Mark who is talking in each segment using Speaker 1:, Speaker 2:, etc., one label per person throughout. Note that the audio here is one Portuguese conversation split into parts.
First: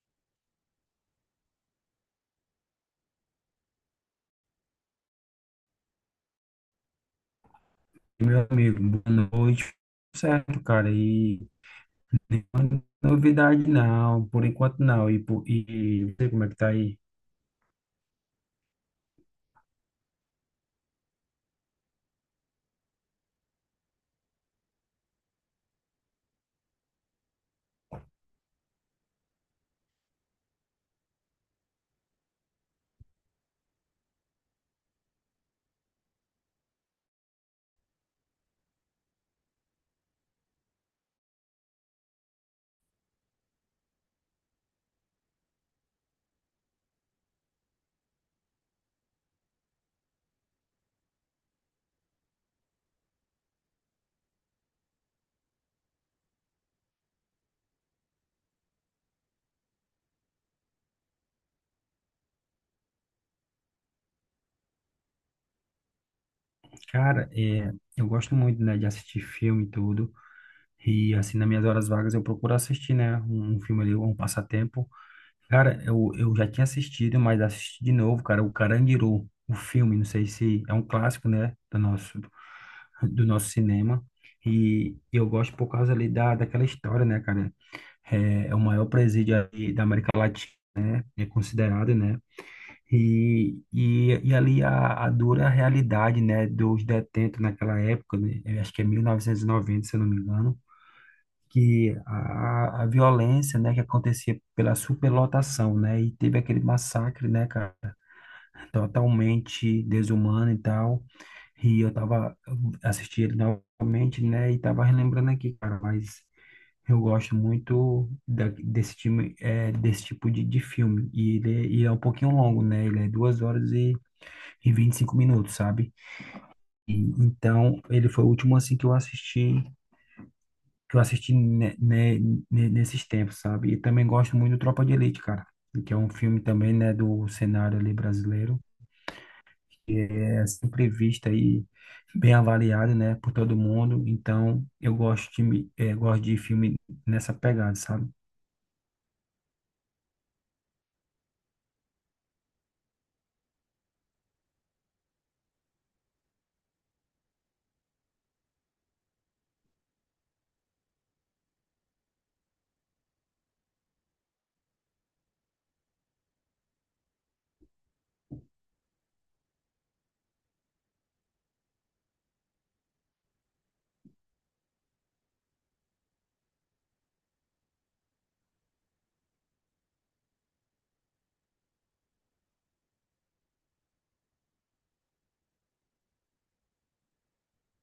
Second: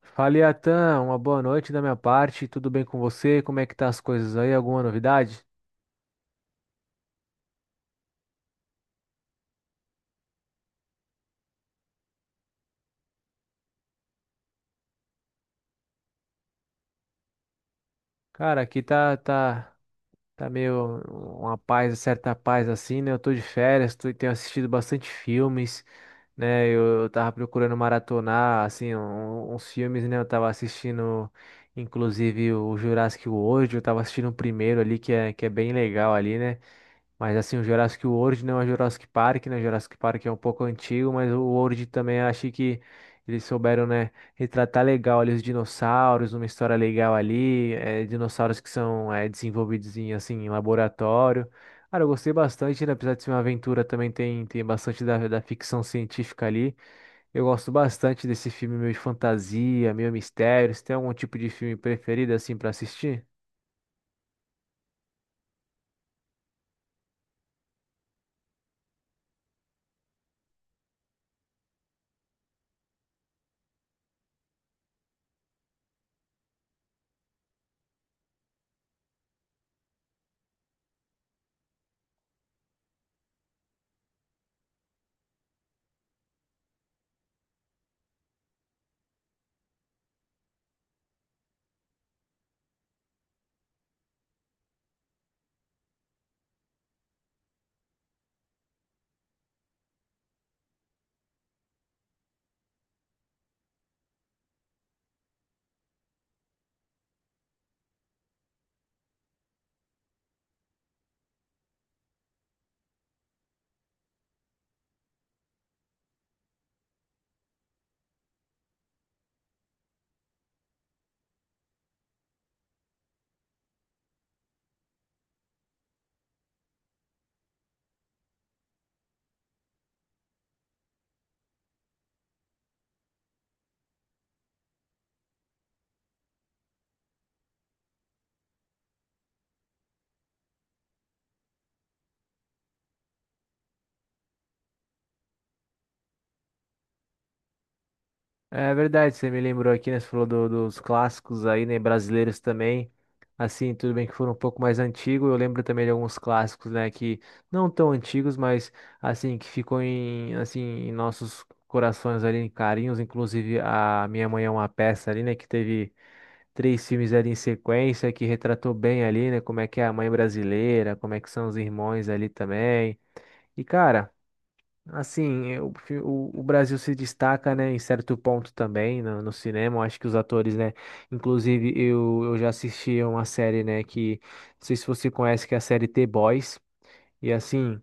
Speaker 1: Fala, Iatan, uma boa noite da minha parte. Tudo bem com você? Como é que tá as coisas aí? Alguma novidade?
Speaker 2: Meu amigo, boa noite. Certo, cara. E nenhuma novidade não, por enquanto não. E não sei como é que tá aí.
Speaker 1: Cara, aqui tá. Tá meio uma paz, certa paz assim, né? Eu tô de férias, tô, tenho assistido bastante filmes, né? Eu tava procurando maratonar, assim, uns filmes, né? Eu tava assistindo, inclusive, o Jurassic World, eu tava assistindo o primeiro ali, que é bem legal ali, né? Mas assim, o Jurassic World não é Jurassic Park, né? Jurassic Park é um pouco antigo, mas o World também achei que eles souberam, né? Retratar legal ali os dinossauros, uma história legal ali, é, dinossauros que são é, desenvolvidos em, assim, em laboratório. Cara, eu gostei bastante, né? Apesar de ser uma aventura, também tem bastante da ficção científica ali. Eu gosto bastante desse filme meio de fantasia, meio mistério. Você tem algum tipo de filme preferido, assim, para assistir?
Speaker 2: Cara, eu gosto muito, né, de assistir filme e tudo. E assim, nas minhas horas vagas eu procuro assistir, né, um filme ali, um passatempo. Cara, eu já tinha assistido, mas assisti de novo, cara, o Carandiru, o filme, não sei se é um clássico, né, do nosso cinema. E eu gosto por causa ali daquela história, né, cara? É, é o maior presídio ali da América Latina, né? É considerado, né? E ali a dura realidade, né, dos detentos naquela época, né? Eu acho que é 1990, se eu não me engano, que a violência, né, que acontecia pela superlotação, né? E teve aquele massacre, né, cara, totalmente desumano e tal. E eu tava assistindo ele novamente, né, e tava relembrando aqui, cara, mas eu gosto muito desse time, é, desse tipo de filme. E ele, é um pouquinho longo, né? Ele é duas horas e 25 minutos, sabe? E então, ele foi o último, assim, que eu assisti, que eu assisti ne- ne- nesses tempos, sabe? E também gosto muito do Tropa de Elite, cara. Que é um filme também, né, do cenário ali brasileiro, que é sempre visto aí bem avaliado, né, por todo mundo. Então, eu gosto de gosto de filme nessa pegada, sabe?
Speaker 1: É verdade, você me lembrou aqui, né? Você falou dos clássicos aí, né? Brasileiros também. Assim, tudo bem que foram um pouco mais antigos. Eu lembro também de alguns clássicos, né? Que não tão antigos, mas assim, que ficou em, assim, em nossos corações ali, em carinhos. Inclusive, a Minha Mãe é uma peça ali, né? Que teve três filmes ali em sequência, que retratou bem ali, né? Como é que é a mãe brasileira, como é que são os irmãos ali também. E, cara. Assim, eu prefiro. O Brasil se destaca, né, em certo ponto também no cinema. Eu acho que os atores, né, inclusive eu já assisti a uma série, né, que não sei se você conhece, que é a série The Boys. E assim,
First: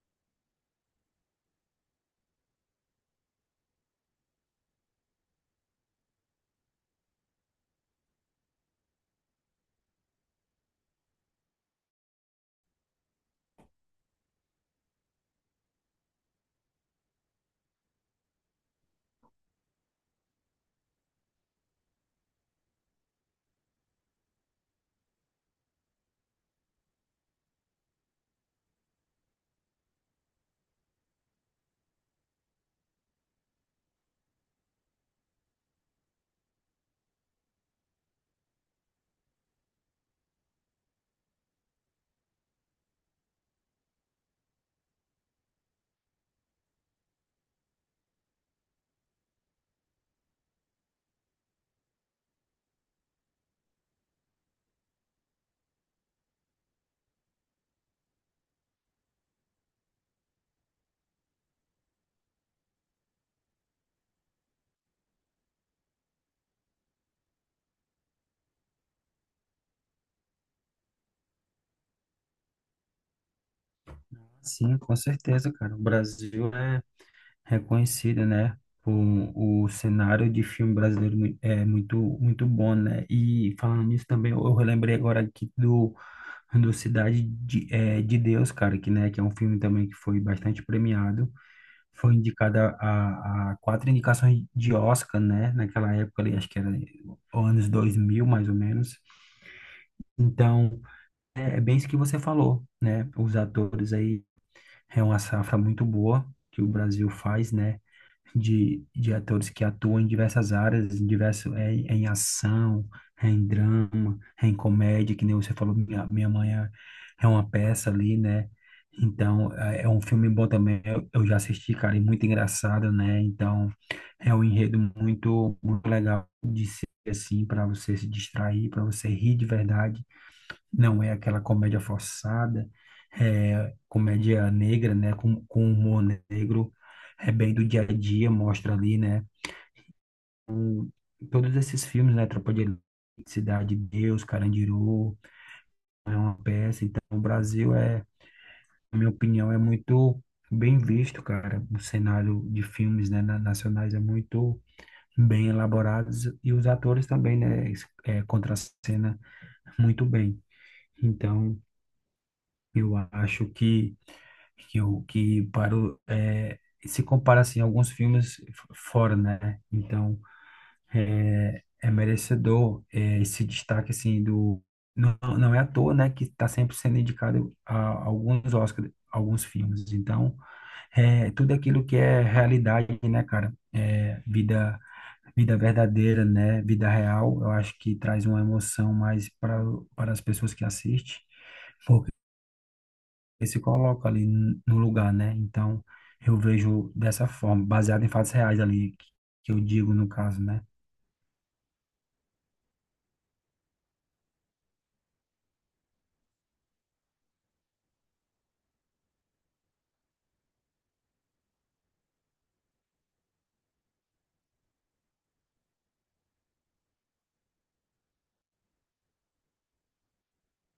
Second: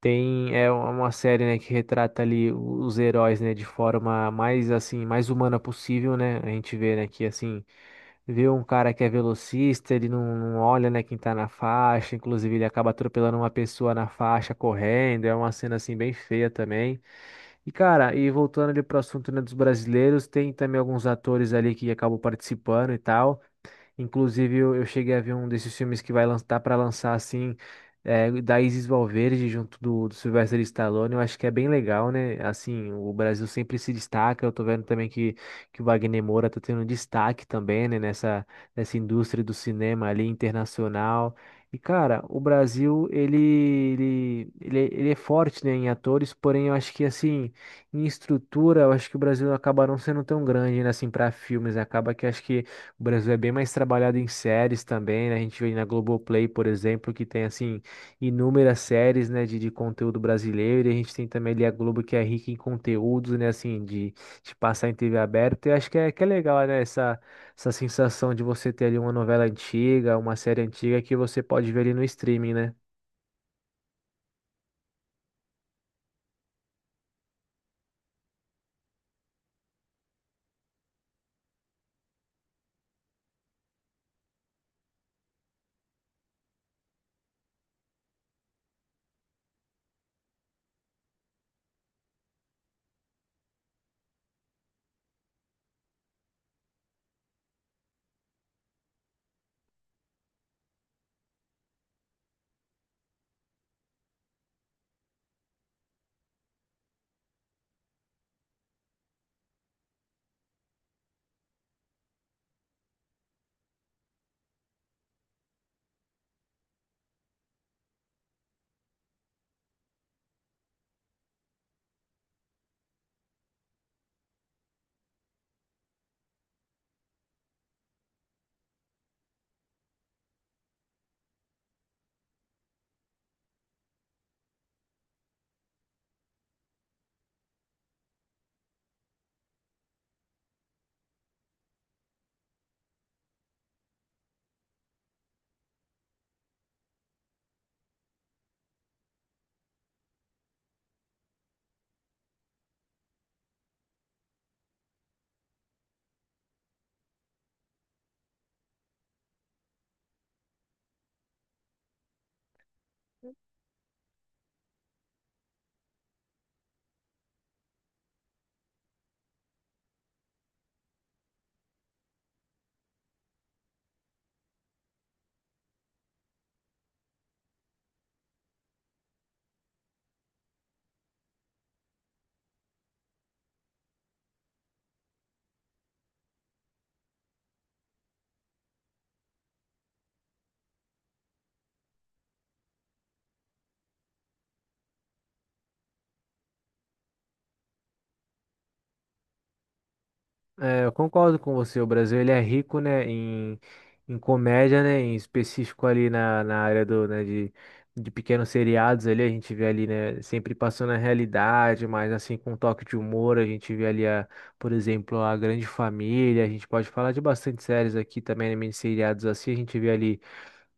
Speaker 1: tem é uma série, né, que retrata ali os heróis, né, de forma mais assim, mais humana possível, né? A gente vê, né, que assim, vê um cara que é velocista, ele não olha, né, quem tá na faixa, inclusive ele acaba atropelando uma pessoa na faixa correndo, é uma cena assim bem feia também. E cara, e voltando ali pro assunto, né, dos brasileiros, tem também alguns atores ali que acabam participando e tal. Inclusive, eu cheguei a ver um desses filmes que vai lançar para lançar assim, é, da Isis Valverde junto do Sylvester Stallone. Eu acho que é bem legal, né? Assim, o Brasil sempre se destaca. Eu tô vendo também que o Wagner Moura tá tendo destaque também, né? Nessa indústria do cinema ali internacional. E, cara, o Brasil, ele é forte, né, em atores, porém eu acho que, assim, em estrutura, eu acho que o Brasil acaba não sendo tão grande, né, assim, para filmes. Acaba que acho que o Brasil é bem mais trabalhado em séries também, né? A gente vê na Globoplay, por exemplo, que tem assim inúmeras séries, né, de conteúdo brasileiro, e a gente tem também ali a Globo que é rica em conteúdos, né, assim, de passar em TV aberta. E acho que é legal, né, essa sensação de você ter ali uma novela antiga, uma série antiga que você pode ver ali no streaming, né?
Speaker 2: Sim, com certeza, cara. O Brasil é reconhecido, né? O cenário de filme brasileiro é muito bom, né? E falando nisso também, eu relembrei agora aqui do Cidade de Deus, cara, que, né, que é um filme também que foi bastante premiado. Foi indicado a 4 indicações de Oscar, né? Naquela época ali, acho que era anos 2000 mais ou menos. Então, é bem isso que você falou, né? Os atores aí é uma safra muito boa que o Brasil faz, né? De atores que atuam em diversas áreas, é em ação, é em drama, é em comédia, que nem você falou, Minha Mãe é uma peça ali, né? Então, é um filme bom também, eu já assisti, cara, e muito engraçado, né? Então, é um enredo muito, muito legal de ser assim, para você se distrair, para você rir de verdade. Não é aquela comédia forçada, é comédia negra, né? Com humor negro, é bem do dia a dia, mostra ali, né? Todos esses filmes, né? Tropa de Elite, Cidade de Deus, Carandiru, é Uma Peça. Então, o Brasil é, na minha opinião, é muito bem visto, cara. O cenário de filmes, né, nacionais é muito bem elaborados e os atores também, né? É, contracena muito bem. Então, eu acho que o que para o, é, se compara assim a alguns filmes fora, né? Então é, é merecedor é, esse destaque assim do não, não é à toa, né? Que está sempre sendo indicado a alguns Oscars, alguns filmes. Então é tudo aquilo que é realidade, né, cara? É, vida verdadeira, né? Vida real. Eu acho que traz uma emoção mais para as pessoas que assistem, eles se colocam ali no lugar, né? Então, eu vejo dessa forma, baseado em fatos reais ali, que eu digo no caso, né?
Speaker 1: É, eu concordo com você. O Brasil ele é rico, né, em, em comédia, né, em específico ali na, na área do, né, de pequenos seriados ali, a gente vê ali, né, sempre passando a realidade, mas assim com um toque de humor, a gente vê ali, a, por exemplo, a Grande Família, a gente pode falar de bastante séries aqui também, né, mini seriados assim, a gente vê ali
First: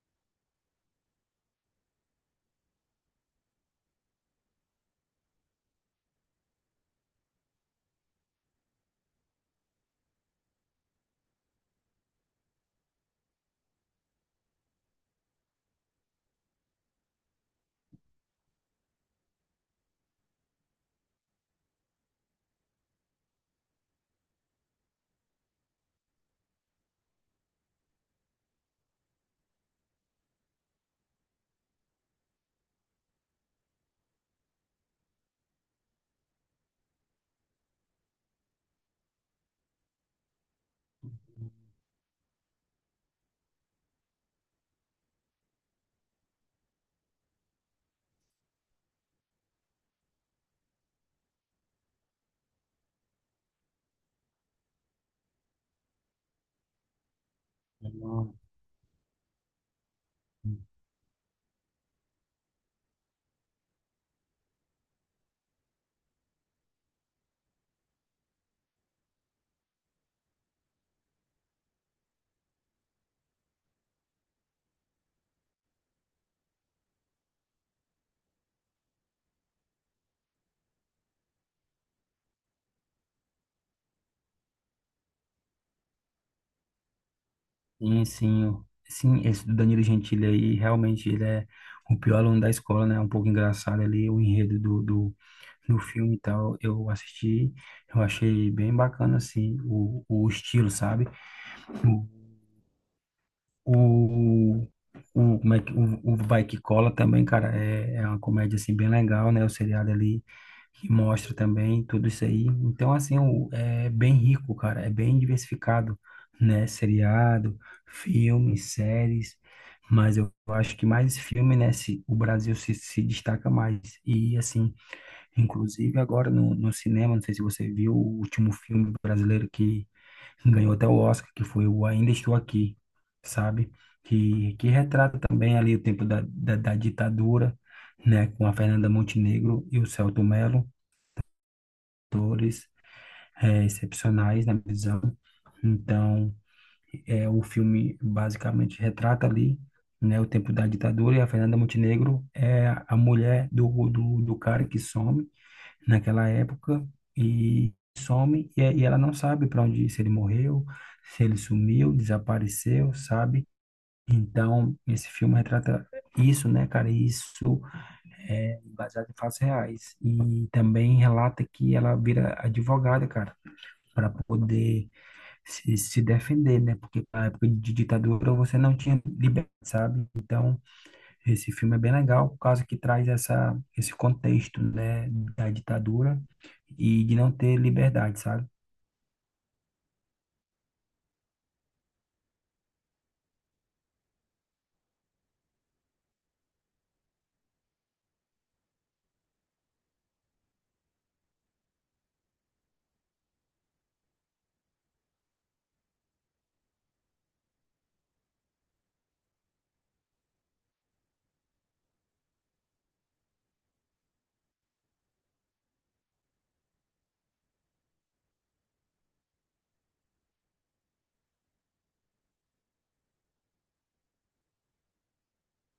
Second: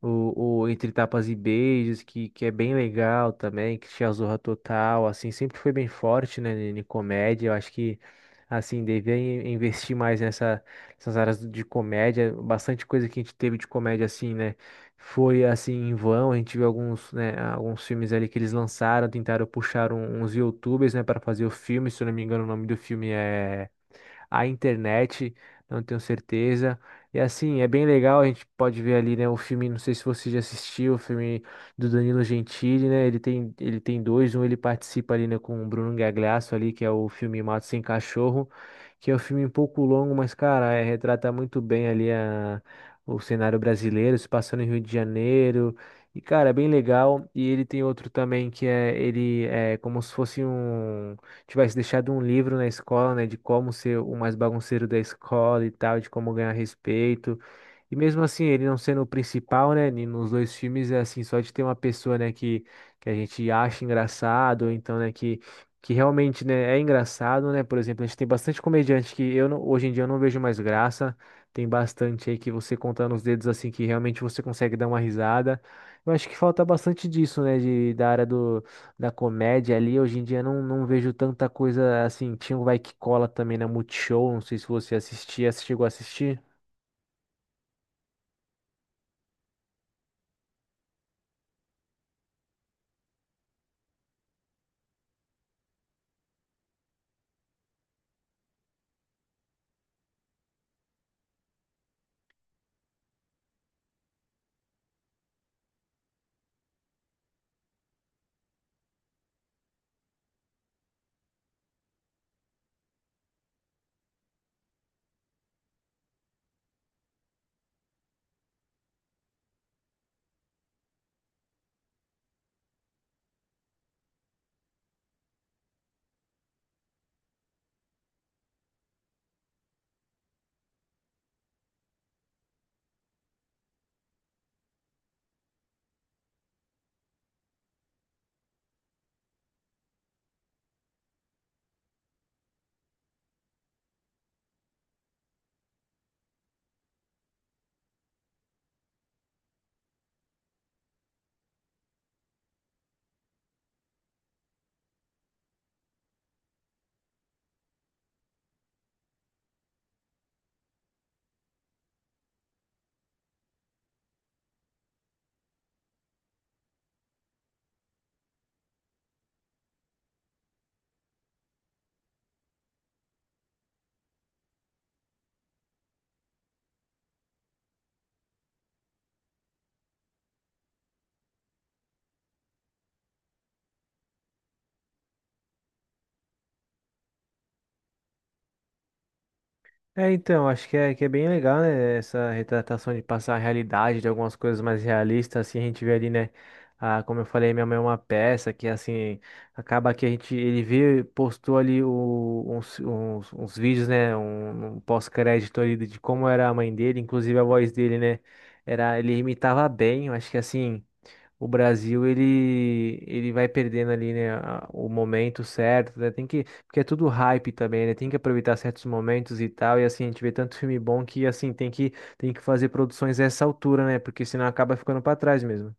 Speaker 1: o Entre Tapas e Beijos, que é bem legal também, que tinha a Zorra Total, assim, sempre foi bem forte, né, em em comédia. Eu acho que, assim, devia investir mais nessa, nessas áreas de comédia. Bastante coisa que a gente teve de comédia, assim, né, foi, assim, em vão. A gente viu alguns, né, alguns filmes ali que eles lançaram, tentaram puxar uns YouTubers, né, para fazer o filme. Se eu não me engano, o nome do filme é a internet, não tenho certeza. E assim, é bem legal, a gente pode ver ali, né, o filme, não sei se você já assistiu, o filme do Danilo Gentili, né? Ele tem dois, um ele participa ali, né, com o Bruno Gagliasso ali, que é o filme Mato Sem Cachorro, que é um filme um pouco longo, mas cara, é, retrata muito bem ali a, o cenário brasileiro, se passando em Rio de Janeiro. E, cara, é bem legal. E ele tem outro também que é ele é como se fosse um tivesse deixado um livro na escola, né, de como ser o mais bagunceiro da escola e tal, de como ganhar respeito. E mesmo
Speaker 2: Não.
Speaker 1: assim, ele não sendo o principal, né, nos dois filmes, é assim, só de ter uma pessoa, né, que a gente acha engraçado, ou então, né, que realmente, né, é engraçado, né, por exemplo, a gente tem bastante comediante que eu não- hoje em dia eu não vejo mais graça, tem bastante aí que você contando os dedos, assim, que realmente você consegue dar uma risada. Eu acho que falta bastante disso, né, de, da área do da comédia ali, hoje em dia não vejo tanta coisa assim. Tinha o Vai Que Cola também na Multishow, não sei se você assistia, se chegou a assistir.
Speaker 2: Sim, sim, esse do Danilo Gentili aí, realmente ele é o pior aluno da escola, né? Um pouco engraçado ali, o enredo do filme e tal. Eu assisti, eu achei bem bacana, assim, o estilo, sabe? O, o, como é que, o Vai Que Cola também, cara, é uma comédia, assim, bem legal, né? O seriado ali que mostra também tudo isso aí. Então, assim, é bem rico, cara, é bem diversificado, né? Seriado, filmes, séries, mas eu acho que mais filme, né? Se, O Brasil se destaca mais. E, assim, inclusive agora no cinema, não sei se você viu o último filme brasileiro que ganhou até o Oscar, que foi o Ainda Estou Aqui, sabe? Que retrata também ali o tempo da ditadura, né? Com a Fernanda Montenegro e o Selton Mello, atores excepcionais, na minha visão. Então, é, o filme basicamente retrata ali, né? O tempo da ditadura e a Fernanda Montenegro é a mulher do cara que some, naquela época, e some e ela não sabe para onde ir, se ele morreu, se ele sumiu, desapareceu, sabe? Então, esse filme retrata isso, né, cara? E isso é baseado em fatos reais. E também relata que ela vira advogada, cara, para poder se defender, né? Porque na época de ditadura você não tinha liberdade, sabe? Então, esse filme é bem legal, por causa que traz essa, esse contexto, né, da ditadura e de não ter liberdade, sabe?
Speaker 1: É, então, acho que é bem legal, né? Essa retratação de passar a realidade de algumas coisas mais realistas, assim, a gente vê ali, né? Ah, como eu falei, minha mãe é uma peça que, assim, acaba que a gente, ele vê, postou ali uns vídeos, né? Um pós-crédito ali de como era a mãe dele, inclusive a voz dele, né? Era, ele imitava bem, eu acho que, assim, o Brasil ele vai perdendo ali, né, o momento certo, né? Tem que, porque é tudo hype também, né? Tem que aproveitar certos momentos e tal, e assim, a gente vê tanto filme bom que assim tem que fazer produções a essa altura, né? Porque senão acaba ficando para trás mesmo.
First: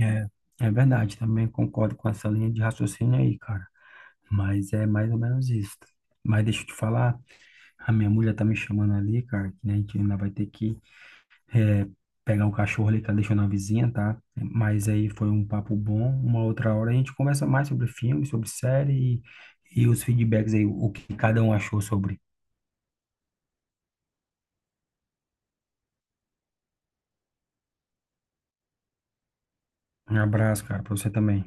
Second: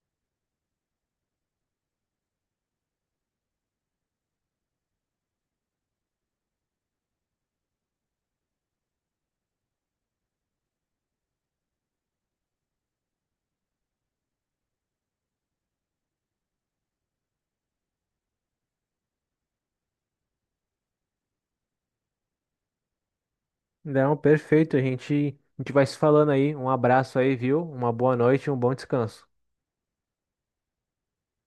Speaker 2: É, é verdade, também concordo com essa linha de raciocínio aí, cara. Mas é mais ou menos isso. Mas deixa eu te falar, a minha mulher tá me chamando ali, cara, que né, a gente ainda vai ter que eh, pegar o cachorro ali que ela deixou na vizinha, tá? Mas aí foi um papo bom. Uma outra hora a gente conversa mais sobre filme, sobre série e os feedbacks aí, o que cada um achou sobre.
Speaker 1: Não, perfeito, a gente vai se falando aí. Um abraço aí, viu? Uma boa noite, e um bom descanso.
Speaker 2: Um abraço, cara, pra você também.